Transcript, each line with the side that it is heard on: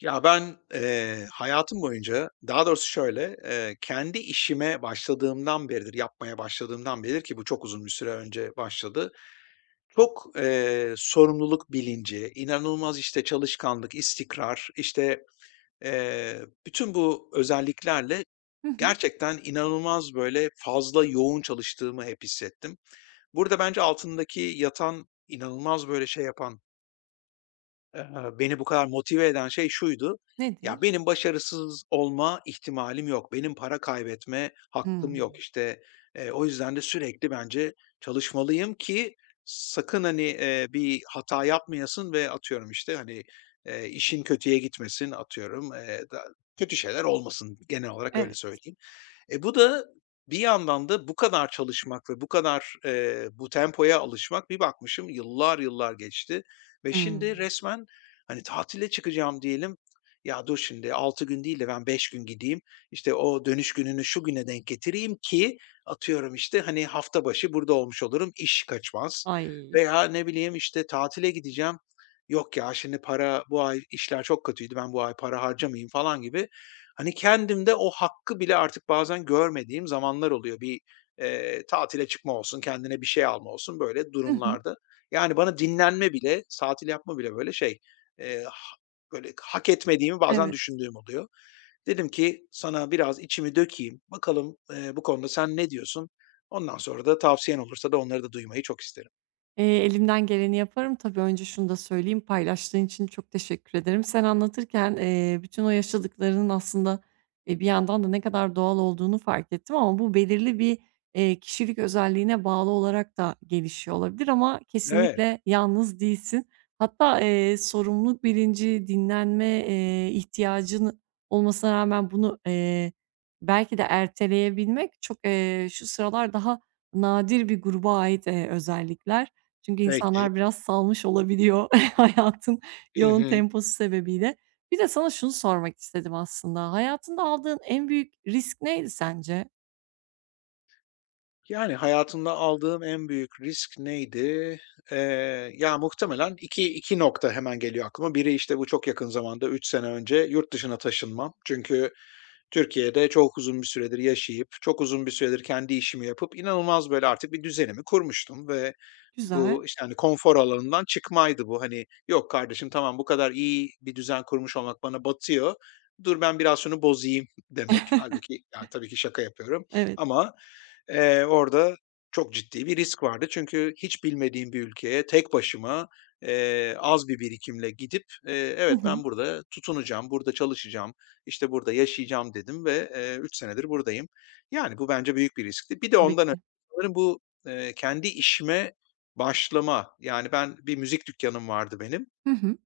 left: Ya, ben, hayatım boyunca, daha doğrusu şöyle, kendi işime başladığımdan beridir, yapmaya başladığımdan beridir ki bu çok uzun bir süre önce başladı. Çok, sorumluluk bilinci, inanılmaz, işte, çalışkanlık, istikrar, işte, bütün bu özelliklerle
right: Hı hı.
left: gerçekten inanılmaz, böyle, fazla yoğun çalıştığımı hep hissettim. Burada bence altındaki yatan, inanılmaz, böyle, şey yapan, Eee, beni bu kadar motive eden şey şuydu:
right: Nedir?
left: Ya, benim başarısız olma ihtimalim yok. Benim para kaybetme hakkım yok.
right: Hımm.
left: İşte, o yüzden de sürekli bence çalışmalıyım ki sakın, hani, bir hata yapmayasın ve atıyorum, işte, hani, işin kötüye gitmesin, atıyorum, da kötü şeyler olmasın. Genel olarak öyle
right: Evet.
left: söyleyeyim. Bu da bir yandan da bu kadar çalışmak ve bu kadar, bu tempoya alışmak bir bakmışım yıllar yıllar geçti ve şimdi
right: Hımm.
left: resmen, hani, tatile çıkacağım diyelim, "Ya, dur şimdi 6 gün değil de ben 5 gün gideyim, işte, o dönüş gününü şu güne denk getireyim ki atıyorum, işte, hani, hafta başı burada olmuş olurum, iş kaçmaz."
right: Ay.
left: Veya ne bileyim, işte, tatile gideceğim, "Yok ya, şimdi para bu ay işler çok kötüydü, ben bu ay para harcamayayım." falan gibi. Hani, kendimde o hakkı bile artık bazen görmediğim zamanlar oluyor. Bir, tatile çıkma olsun, kendine bir şey alma olsun, böyle
right: Hı hı.
left: durumlarda. Yani, bana dinlenme bile, tatil yapma bile, böyle, şey, eee, ha böyle, hak etmediğimi bazen
right: Evet.
left: düşündüğüm oluyor. Dedim ki sana biraz içimi dökeyim. Bakalım, bu konuda sen ne diyorsun? Ondan sonra da tavsiyen olursa da onları da duymayı çok isterim.
right: Elimden geleni yaparım. Tabii, önce şunu da söyleyeyim, paylaştığın için çok teşekkür ederim. Sen anlatırken, bütün o yaşadıklarının aslında, bir yandan da ne kadar doğal olduğunu fark ettim ama bu belirli bir, kişilik özelliğine bağlı olarak da gelişiyor olabilir ama
left: Evet.
right: kesinlikle yalnız değilsin. Hatta, sorumluluk bilinci, dinlenme, ihtiyacın olmasına rağmen bunu, belki de erteleyebilmek çok, şu sıralar daha nadir bir gruba ait, özellikler. Çünkü
left: Peki.
right: insanlar biraz salmış olabiliyor hayatın
left: Hı
right: yoğun
left: hı.
right: temposu sebebiyle. Bir de sana şunu sormak istedim aslında. Hayatında aldığın en büyük risk neydi sence?
left: Yani, hayatımda aldığım en büyük risk neydi? Ya, muhtemelen iki nokta hemen geliyor aklıma. Biri, işte, bu çok yakın zamanda 3 sene önce yurt dışına taşınmam. Çünkü, Türkiye'de çok uzun bir süredir yaşayıp, çok uzun bir süredir kendi işimi yapıp inanılmaz böyle artık bir düzenimi kurmuştum ve
right: Güzel.
left: bu, işte, hani, konfor alanından çıkmaydı bu. Hani, "Yok kardeşim, tamam bu kadar iyi bir düzen kurmuş olmak bana batıyor. Dur ben biraz şunu bozayım." demek. Halbuki ya, tabii ki şaka yapıyorum
right: Evet.
left: ama, orada çok ciddi bir risk vardı. Çünkü hiç bilmediğim bir ülkeye tek başıma, az bir birikimle gidip,
right: Hı
left: "Evet,
right: hı.
left: ben burada tutunacağım, burada çalışacağım, işte, burada yaşayacağım dedim ve, 3 senedir buradayım. Yani, bu bence büyük bir riskti. Bir de
right: Tabii
left: ondan önce
right: ki.
left: sanırım bu, kendi işime başlama, yani, ben bir müzik dükkanım vardı benim
right: Hı hı.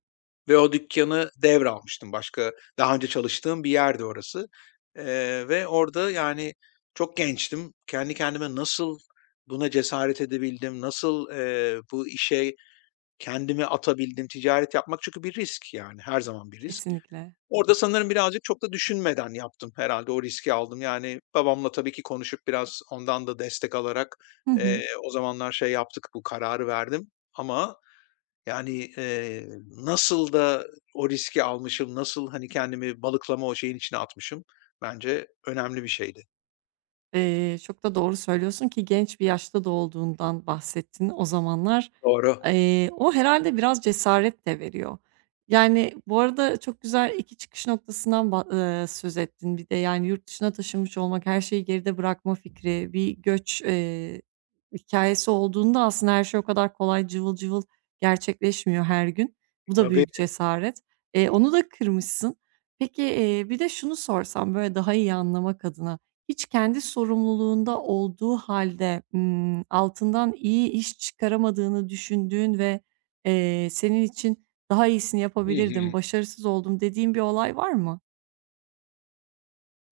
left: ve o dükkanı devralmıştım. Başka daha önce çalıştığım bir yerdi orası, ve orada, yani, çok gençtim. Kendi kendime nasıl buna cesaret edebildim, nasıl, bu işe kendimi atabildim, ticaret yapmak çünkü bir risk, yani, her zaman bir risk.
right: Kesinlikle.
left: Orada sanırım birazcık çok da düşünmeden yaptım herhâlde, o riski aldım. Yani, babamla tabii ki konuşup biraz ondan da destek alarak,
right: Hı hı.
left: o zamanlar şey yaptık, bu kararı verdim ama, yani, nasıl da o riski almışım, nasıl, hani, kendimi balıklama o şeyin içine atmışım, bence önemli bir şeydi.
right: Çok da doğru söylüyorsun ki genç bir yaşta da olduğundan bahsettin. O zamanlar
left: Doğru.
right: O herhâlde biraz cesaret de veriyor. Yani, bu arada çok güzel 2 çıkış noktasından ba söz ettin. Bir de, yani, yurt dışına taşınmış olmak, her şeyi geride bırakma fikri, bir göç, hikâyesi olduğunda aslında her şey o kadar kolay, cıvıl cıvıl gerçekleşmiyor her gün. Bu da
left: Tabii.
right: büyük cesaret. Onu da kırmışsın. Peki, bir de şunu sorsam, böyle, daha iyi anlamak adına. Hiç kendi sorumluluğunda olduğu halde altından iyi iş çıkaramadığını düşündüğün ve, senin için daha iyisini
left: Hı
right: yapabilirdim,
left: hı.
right: başarısız oldum dediğin bir olay var mı?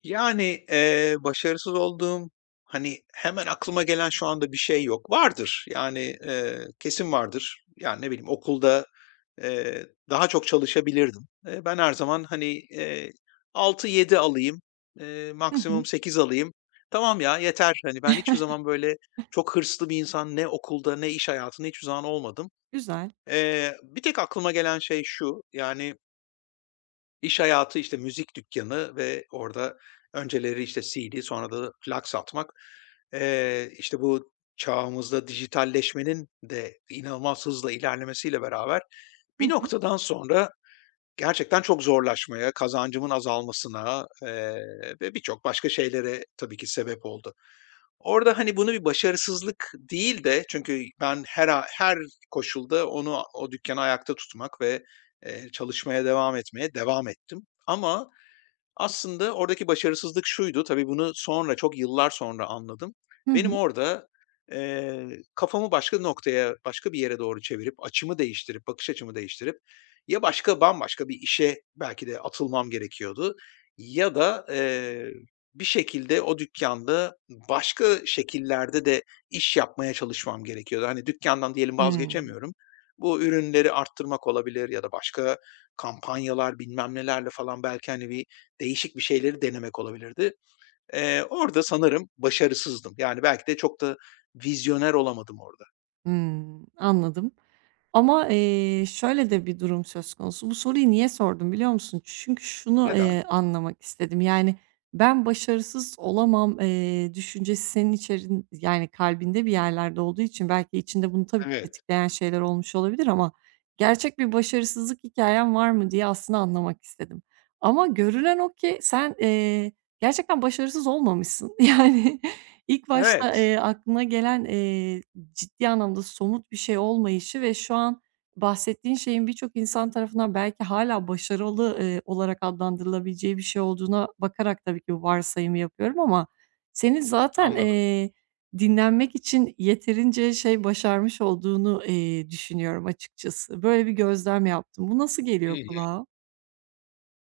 left: Yani, başarısız olduğum, hani, hemen aklıma gelen şu anda bir şey yok. Vardır, yani, kesin vardır. Yani, ne bileyim, okulda, daha çok çalışabilirdim. Ben her zaman, hani, eee, 6-7 alayım,
right: Hı hı.
left: maksimum 8 alayım. Tamam ya, yeter. Hani, ben hiçbir zaman böyle çok hırslı bir insan ne okulda ne iş hayatında hiçbir zaman olmadım.
right: Güzel.
left: Bir tek aklıma gelen şey şu, yani, İş hayatı, işte, müzik dükkanı ve orada önceleri, işte, CD sonra da plak satmak. İşte, bu çağımızda dijitalleşmenin de inanılmaz hızla ilerlemesiyle beraber
right: Hı
left: bir
right: hı.
left: noktadan sonra gerçekten çok zorlaşmaya, kazancımın azalmasına, ve birçok başka şeylere tabii ki sebep oldu. Orada, hani, bunu bir başarısızlık değil de çünkü ben her koşulda onu o dükkânı ayakta tutmak ve, çalışmaya devam etmeye devam ettim ama aslında oradaki başarısızlık şuydu, tabii bunu sonra, çok yıllar sonra anladım.
right: Hı
left: Benim
right: hı.
left: orada, kafamı başka noktaya, başka bir yere doğru çevirip, açımı değiştirip, bakış açımı değiştirip ya başka, bambaşka bir işe belki de atılmam gerekiyordu ya da, bir şekilde o dükkânda başka şekillerde de iş yapmaya çalışmam gerekiyordu. Hani, dükkândan diyelim
right: Hımm.
left: vazgeçemiyorum. Bu ürünleri arttırmak olabilir ya da başka kampanyalar, bilmem nelerle falan belki, hani, bir değişik bir şeyleri denemek olabilirdi. Orada sanırım başarısızdım. Yani, belki de çok da vizyoner olamadım orada.
right: Hımm. Anladım. Ama, şöyle de bir durum söz konusu. Bu soruyu niye sordum biliyor musun? Çünkü şunu,
left: Neden?
right: anlamak istedim. Yani, ben başarısız olamam, düşüncesi senin içerin yani, kalbinde bir yerlerde olduğu için belki içinde bunu tabii ki
left: Evet.
right: tetikleyen şeyler olmuş olabilir ama gerçek bir başarısızlık hikayen var mı diye aslında anlamak istedim. Ama görünen o ki sen, gerçekten başarısız olmamışsın. Yani, ilk başta,
left: Evet.
right: aklına gelen, ciddi anlamda somut bir şey olmayışı ve şu an bahsettiğin şeyin birçok insan tarafından belki hala başarılı, olarak adlandırılabileceği bir şey olduğuna bakarak tabii ki bu varsayımı yapıyorum ama senin zaten,
left: Anladım.
right: dinlenmek için yeterince şey başarmış olduğunu, düşünüyorum açıkçası. Böyle bir gözlem yaptım. Bu nasıl
left: Hı.
right: geliyor kulağa?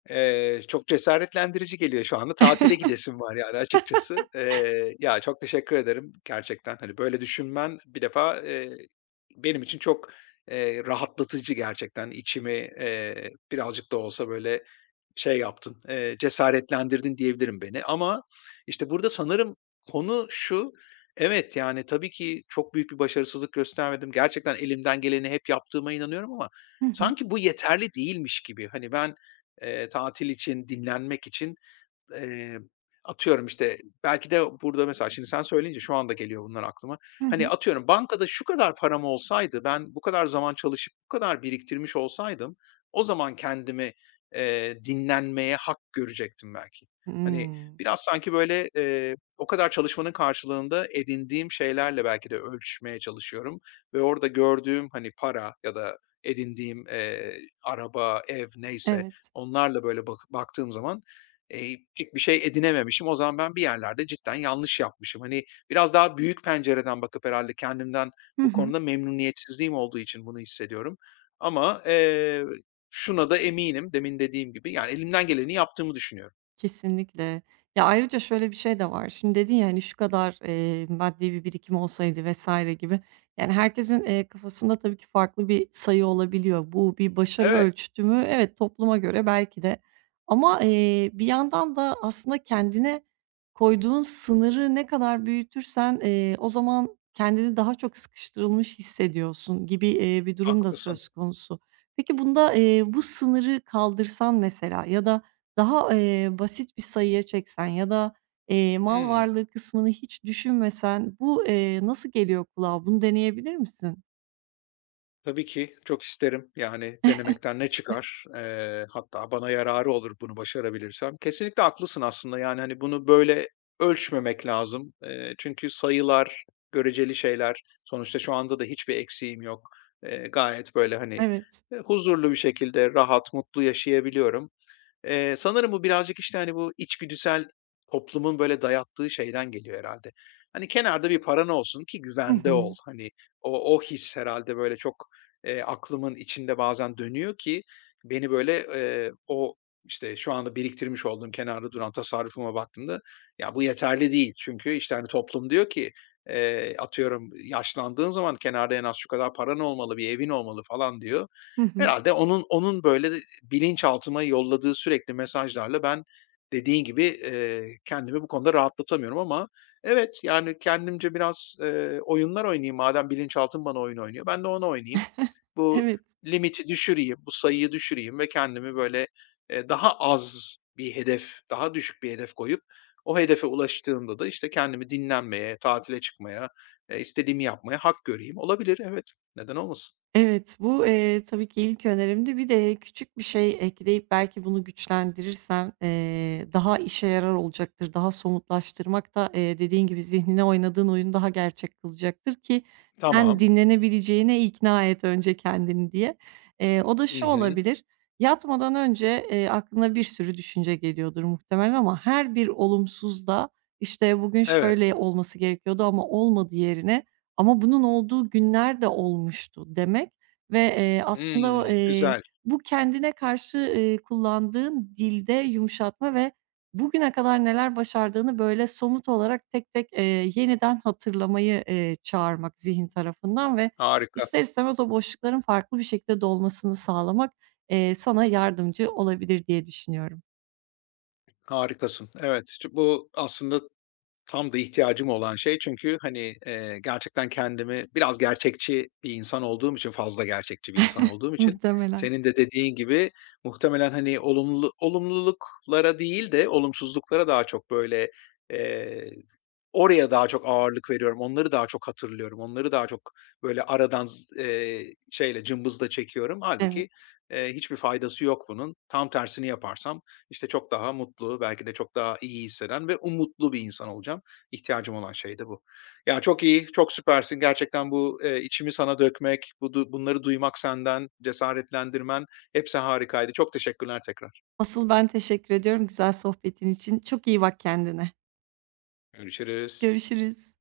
left: Çok cesaretlendirici geliyor şu anda. Tatile gidesim var yani açıkçası. Ya, çok teşekkür ederim gerçekten. Hani, böyle düşünmen bir defa, benim için çok, rahatlatıcı gerçekten. İçimi, birazcık da olsa böyle şey yaptın, cesaretlendirdin diyebilirim beni. Ama, işte, burada sanırım konu şu, evet, yani, tabii ki çok büyük bir başarısızlık göstermedim. Gerçekten elimden geleni hep yaptığıma inanıyorum ama
right: Hı hı.
left: sanki bu yeterli değilmiş gibi. Hani, ben tatil için, dinlenmek için Eee, atıyorum, işte, belki de burada mesela şimdi sen söyleyince şu anda geliyor bunlar aklıma.
right: Hı
left: Hani,
right: hı.
left: atıyorum, bankada şu kadar param olsaydı, ben bu kadar zaman çalışıp bu kadar biriktirmiş olsaydım, o zaman kendimi, dinlenmeye hak görecektim belki. Hani,
right: Hımm.
left: biraz sanki böyle, o kadar çalışmanın karşılığında edindiğim şeylerle belki de ölçmeye çalışıyorum ve orada gördüğüm, hani, para ya da edindiğim, araba, ev neyse
right: Evet.
left: onlarla böyle baktığım zaman pek bir şey edinememişim. O zaman ben bir yerlerde cidden yanlış yapmışım. Hani, biraz daha büyük pencereden bakıp herhâlde kendimden
right: Hı
left: bu
right: hı.
left: konuda memnuniyetsizliğim olduğu için bunu hissediyorum. Ama, şuna da eminim, demin dediğim gibi, yani, elimden geleni yaptığımı düşünüyorum.
right: Kesinlikle. Ya, ayrıca şöyle bir şey de var. Şimdi dedin ya, hani, "Şu kadar, maddi bir birikim olsaydı." vesaire gibi. Yani, herkesin, kafasında tabii ki farklı bir sayı olabiliyor. Bu bir başarı
left: Evet,
right: ölçütü mü? Evet, topluma göre belki de ama, bir yandan da aslında kendine koyduğun sınırı ne kadar büyütürsen, o zaman kendini daha çok sıkıştırılmış hissediyorsun gibi, bir durum da
left: haklısın.
right: söz konusu. Peki bunda, bu sınırı kaldırsan mesela ya da daha, basit bir sayıya çeksen ya da, mal
left: Hıı.
right: varlığı kısmını hiç düşünmesen bu, nasıl geliyor kulağa? Bunu deneyebilir misin?
left: Tabii ki çok isterim. Yani denemekten ne çıkar? Hatta bana yararı olur bunu başarabilirsem. Kesinlikle haklısın aslında. Yani, hani, bunu böyle ölçmemek lazım. Çünkü sayılar, göreceli şeyler, sonuçta şu anda da hiçbir eksiğim yok. Gayet böyle, hani,
right: Evet.
left: huzurlu bir şekilde rahat, mutlu yaşayabiliyorum. Sanırım bu birazcık, işte, hani, bu içgüdüsel toplumun böyle dayattığı şeyden geliyor herhâlde. Hani, kenarda bir paran olsun ki
right: Hı
left: güvende ol.
right: hı.
left: Hani, o his herhâlde böyle çok, aklımın içinde bazen dönüyor ki beni böyle, o, işte, şu anda biriktirmiş olduğum kenarda duran tasarrufuma baktığımda, ya, bu yeterli değil. Çünkü, işte, hani, toplum diyor ki, atıyorum, yaşlandığın zaman kenarda en az şu kadar paran olmalı, bir evin olmalı falan diyor.
right: Hı hı.
left: Herhâlde onun böyle bilinçaltıma yolladığı sürekli mesajlarla ben dediğin gibi, kendimi bu konuda rahatlatamıyorum ama evet, yani, kendimce biraz, oyunlar oynayayım madem bilinçaltım bana oyun oynuyor, ben de onu oynayayım. Bu
right: Evet.
left: limiti düşüreyim, bu sayıyı düşüreyim ve kendimi böyle, daha az bir hedef, daha düşük bir hedef koyup o hedefe ulaştığımda da, işte, kendimi dinlenmeye, tatile çıkmaya, istediğimi yapmaya hak göreyim. Olabilir, evet. Neden olmasın?
right: Evet, bu, tabii ki ilk önerimdi. Bir de küçük bir şey ekleyip belki bunu güçlendirirsem, daha işe yarar olacaktır. Daha somutlaştırmak da, dediğin gibi zihnine oynadığın oyun daha gerçek kılacaktır ki sen
left: Tamam.
right: dinlenebileceğine ikna et önce kendini diye. O da
left: Hı
right: şu
left: hı.
right: olabilir: Yatmadan önce, aklına bir sürü düşünce geliyordur muhtemelen ama her bir olumsuz da işte, bugün
left: Evet.
right: şöyle olması gerekiyordu ama olmadı yerine ama bunun olduğu günler de olmuştu demek ve, aslında
left: Hımm, güzel.
right: bu kendine karşı, kullandığın dilde yumuşatma ve bugüne kadar neler başardığını böyle somut olarak tek tek, yeniden hatırlamayı, çağırmak zihin tarafından ve
left: Harika,
right: ister istemez o boşlukların farklı bir şekilde dolmasını sağlamak, sana yardımcı olabilir diye düşünüyorum.
left: harikasın. Evet, bu aslında tam da ihtiyacım olan şey çünkü, hani, gerçekten kendimi biraz gerçekçi bir insan olduğum için, fazla gerçekçi bir insan olduğum için
right: Muhtemelen.
left: senin de dediğin gibi muhtemelen, hani, olumlu olumluluklara değil de olumsuzluklara daha çok böyle, eee, oraya daha çok ağırlık veriyorum. Onları daha çok hatırlıyorum. Onları daha çok böyle cımbızla çekiyorum.
right: Evet.
left: Halbuki hiçbir faydası yok bunun. Tam tersini yaparsam, işte, çok daha mutlu, belki de çok daha iyi hisseden ve umutlu bir insan olacağım. İhtiyacım olan şey de bu. Ya, çok iyi, çok süpersin. Gerçekten bu, içimi sana dökmek, bu du bunları duymak senden, cesaretlendirmen hepsi harikaydı. Çok teşekkürler tekrar.
right: Asıl ben teşekkür ediyorum güzel sohbetin için. Çok iyi bak kendine.
left: Görüşürüz.
right: Görüşürüz.